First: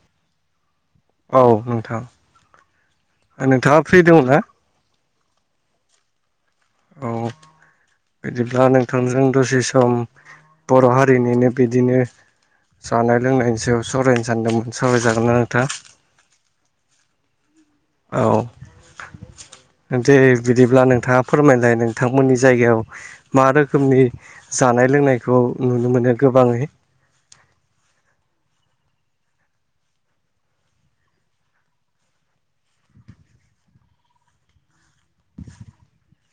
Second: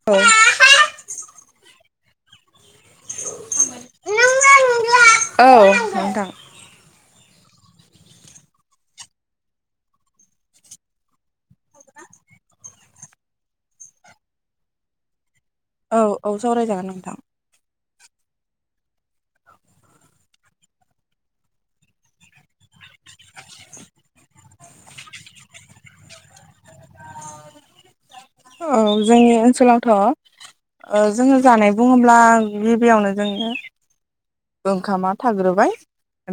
[unintelligible] औ नोंथां नोंथाङा फ्रि दं ना? औ नोंथां औ बिदिब्ला नोंथांजों दसे सम बर' हारिनिनो बिदिनो जानाय लोंनायनि सायाव सावरायनो सानदोंमोन सावरायजागोनना नोंथा? औ औ सावरायजागोन नोंथां औ दे बिदिब्ला नोंथाङा फोरमायलाय नोंथांमोननि जायगायाव मा रोखोमनि जानाय लोंनायखौ नुनो मोनो गोबाङै औ जोंनि ओनसोलावथ' ओ जोङो जानाय बुङोब्ला गिबियावनो जोङो ओंखामा थाग्रोबाय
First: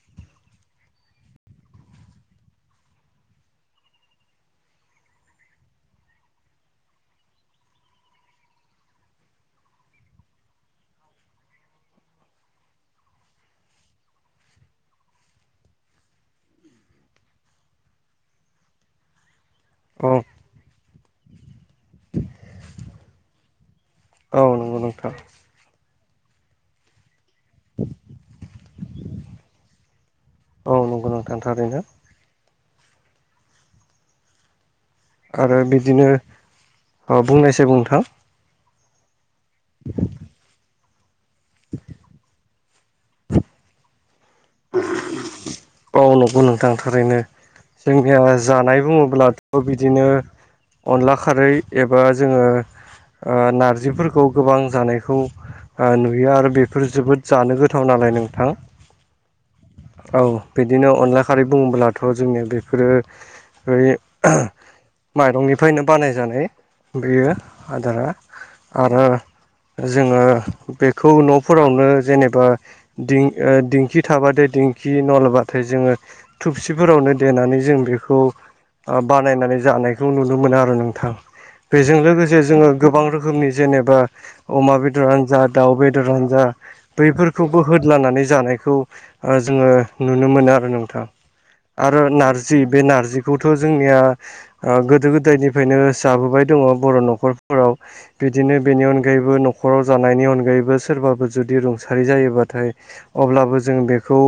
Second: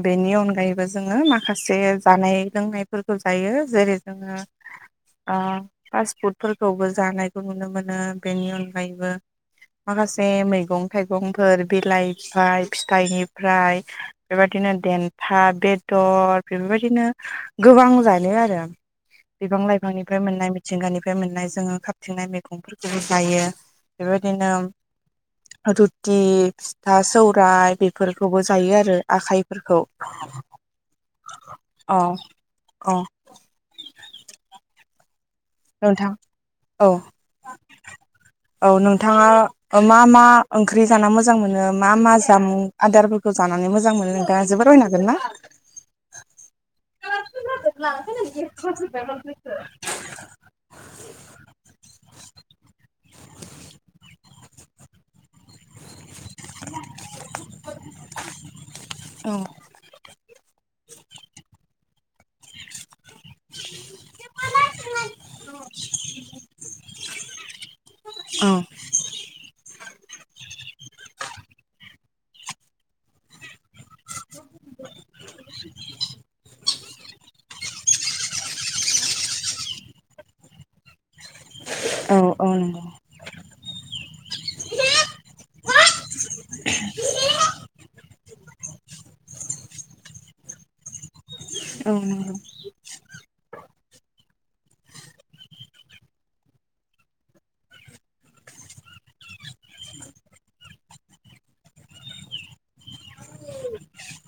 बेनि अनगायैबो जोङो माखासे जानाय लोंनायफोरखौ जायो जेरै जोङो फास्ट फुड फोरखौबो जानायखौ नुनो मोनो बेनि अनगायैबो माखासे मैगं थाइगंफोर बिलाइफ्राय फिथाइनिफ्राय बेबायदिनो देन्था बेदर बेफोरबायदिनो गोबां जायो आरो [inaudible] बिफां औ लाइफांनिफ्राय मोननाय मिथिंगानिफ्राय मोननाय जोङो खाथिंनाय मैगंफोरखौबो जायो औ नंगौ नोंथां बेबायदिनो फिथा सौराइ बेफोरखौबो जायो आरो आखायफोरखौ औ नंगौ नोंथां थारैनो औ औ आरो बिदिनो नोंथां औ बुंनायसाय नोंथां औ नोंथाङा मा मा ओंख्रि जान मोजां मोनो मा मा जामुं आदारफोरखौ जानानै मोजां मोनो दा जोबोर रायनो हागोन ना औ नंगौ नोंथां औ थारैनो औ जोंनिया जानाय बुङोब्लाथ' बिदिनो अनला खारै एबा जोङो ओ नारजिफोरखौ गोबां जानायखौ ओ नुयो आरो बेफोर जोबोद जानो गोथाव नालाय नोंथां औ बिदिनो अनला खारै बुङोब्लाथ' जोंनिया बेफोरो बै माइरंनिफ्रायनो बानायजानाय बेयो आदारा आरो जोङो बेखौ न'फोरावनो जेनेबा दिं दिंखि थाबाथाय दिंखि नाथाय जोङो थुबसिफोरावनो देनानै जों बेखौ बानायनानै जानायखौ नुनो मोनो आरो नोंथां बेजों लोगोसे जोङो नंगौ गोबां रोखोमनि जेनेबा अमा बेदरानो जा दाउ बेदरानो जा बैफोरखौबो होदलानानै जानायखौ जोङो नुनो मोनो आरो नोंथां औ आरो नंगौ नारजि बे नारजिखौथ' जोंनिया गोदो गोदायनिफ्रायनो जाबोबाय दङ बर' न'खरफोराव बिदिनो बेनि अनगायैबो न'खराव जानायनि अनगायैबो सोरबाबो जुदि रुंसारि जायोबाथाय अब्लाबो जों बेखौ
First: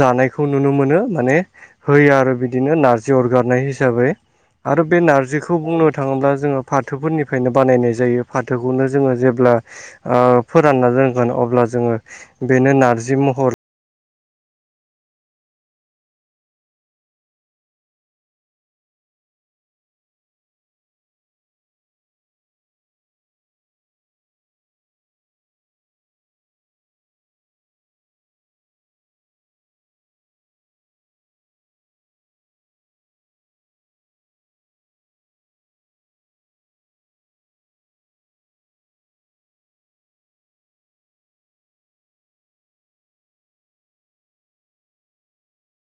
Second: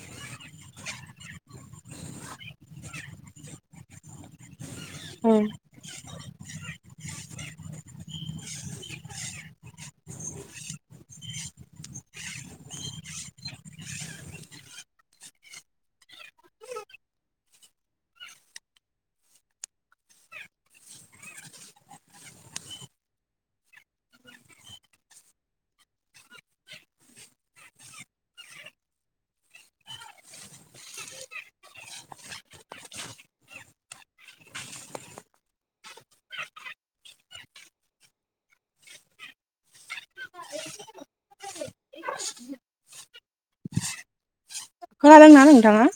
जानायखौ नुनो मोनो माने होयो आरो बिदिनो नारजि अरगारनाय हिसाबै आरो बे नारजिखौ बुंनो थाङोब्ला जोङो फाथोफोरनिफ्रायनो बानायनाय जायो फाथोखौनो जोङो जेब्ला ओ फोरानना दोनगोन अब्ला जोङो बेनो नारजि महर खोनादों ना नोंथाङा